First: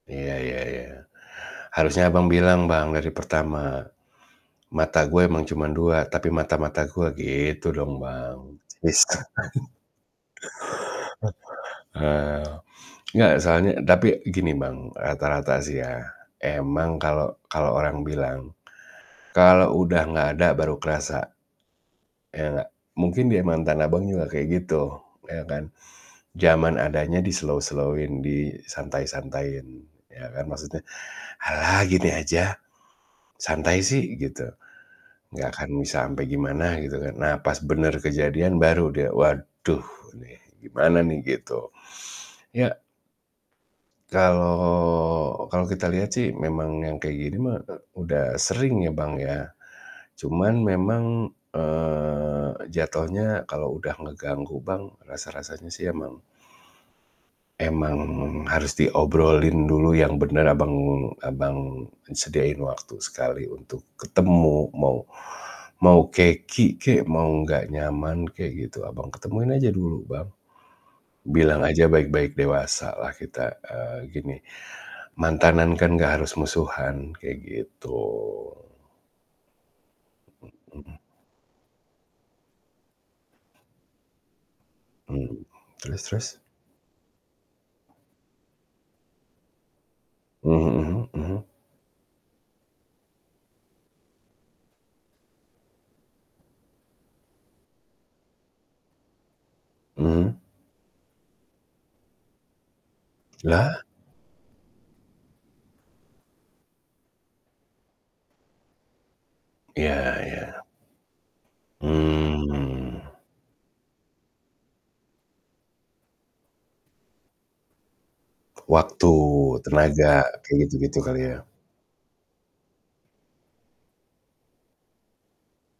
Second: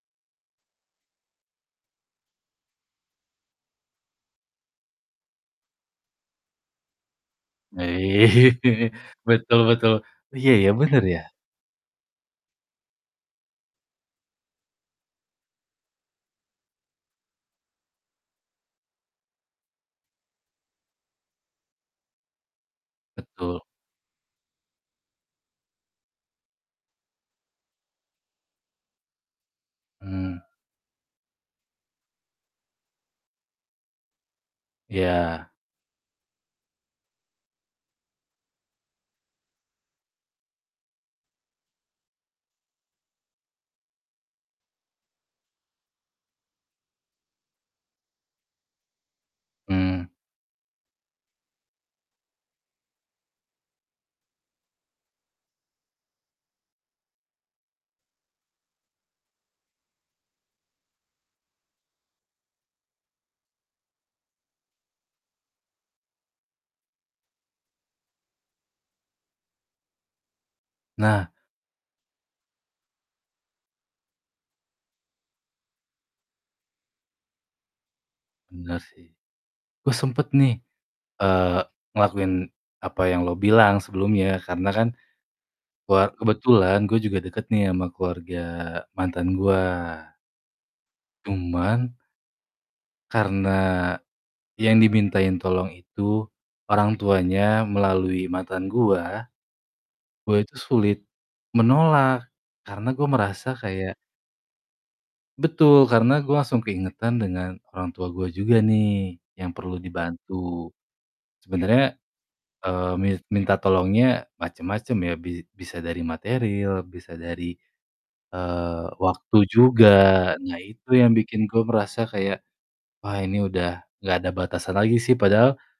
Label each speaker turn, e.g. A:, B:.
A: Iya iya iya. Harusnya Abang bilang Bang, dari pertama, "Mata gue emang cuman 2 tapi mata mata gue" gitu
B: Nah,
A: dong Bang.
B: ini,
A: His
B: betul betul. Iya ya, bener ya.
A: Eee, nggak, soalnya tapi, gini Bang, rata-rata sih ya, emang kalau kalau orang bilang, "Kalau udah nggak ada, baru kerasa," ya nggak? Mungkin dia
B: Betul.
A: mantan Abang juga kayak gitu, ya kan? Jaman adanya di-slow-slow-in, disantai-santaiin, ya
B: Mmm.
A: kan? Maksudnya, "Ah gini aja, santai sih," gitu, nggak
B: Iya.
A: akan bisa ampe gimana, gitu kan. Nah, pas bener kejadian baru dia, "Waduh nih, gimana nih?" Gitu. Ya Kalau kalau kita lihat sih memang yang kayak gini mah, e udah sering ya, Bang, ya.
B: Mmm.
A: Cuman memang, eee, jatohnya kalau udah ngeganggu Bang, rasa-rasanya sih, emang emang harus diobrolin dulu yang bener, Abang Abang sediain waktu sekali untuk ketemu. Mau mau keki kek, mau nggak nyaman kek, gitu, Abang ketemuin aja dulu Bang.
B: Nah.
A: Bilang aja baik-baik, dewasalah kita, eee, gini, "Mantanan kan nggak harus musuhan," kayak gitu.
B: Bener sih. Oh sempet nih,
A: Mhm.
B: eee, ngelakuin apa yang lo bilang sebelumnya. Karena kan,
A: Mmm, terus
B: war
A: terus?
B: kebetulan gue juga deket nih ama keluarga mantan gua.
A: Mhm mhm.
B: Cuman karena, yang dimintain tolong itu orang tuanya melalui mantan gua, gua
A: Mhm.
B: itu sulit menolak. Karena gua merasa
A: Lah?
B: kayak Betul, karena gua langsung keingetan dengan orang tua gue juga nih, yang perlu
A: Iya
B: dibantu.
A: iya.
B: Sebenernya, eee,
A: Mmm.
B: mis minta tolongnya macem-macem ya, bi bisa dari materil, bisa dari, eee,
A: Waktu,
B: waktu juga.
A: tenaga, kayak
B: Nah, itu
A: gitu-gitu
B: yang
A: kali ya?
B: bikin gue merasa kayak, "Wah, ini udah nggak ada batasan lagi sih," padahal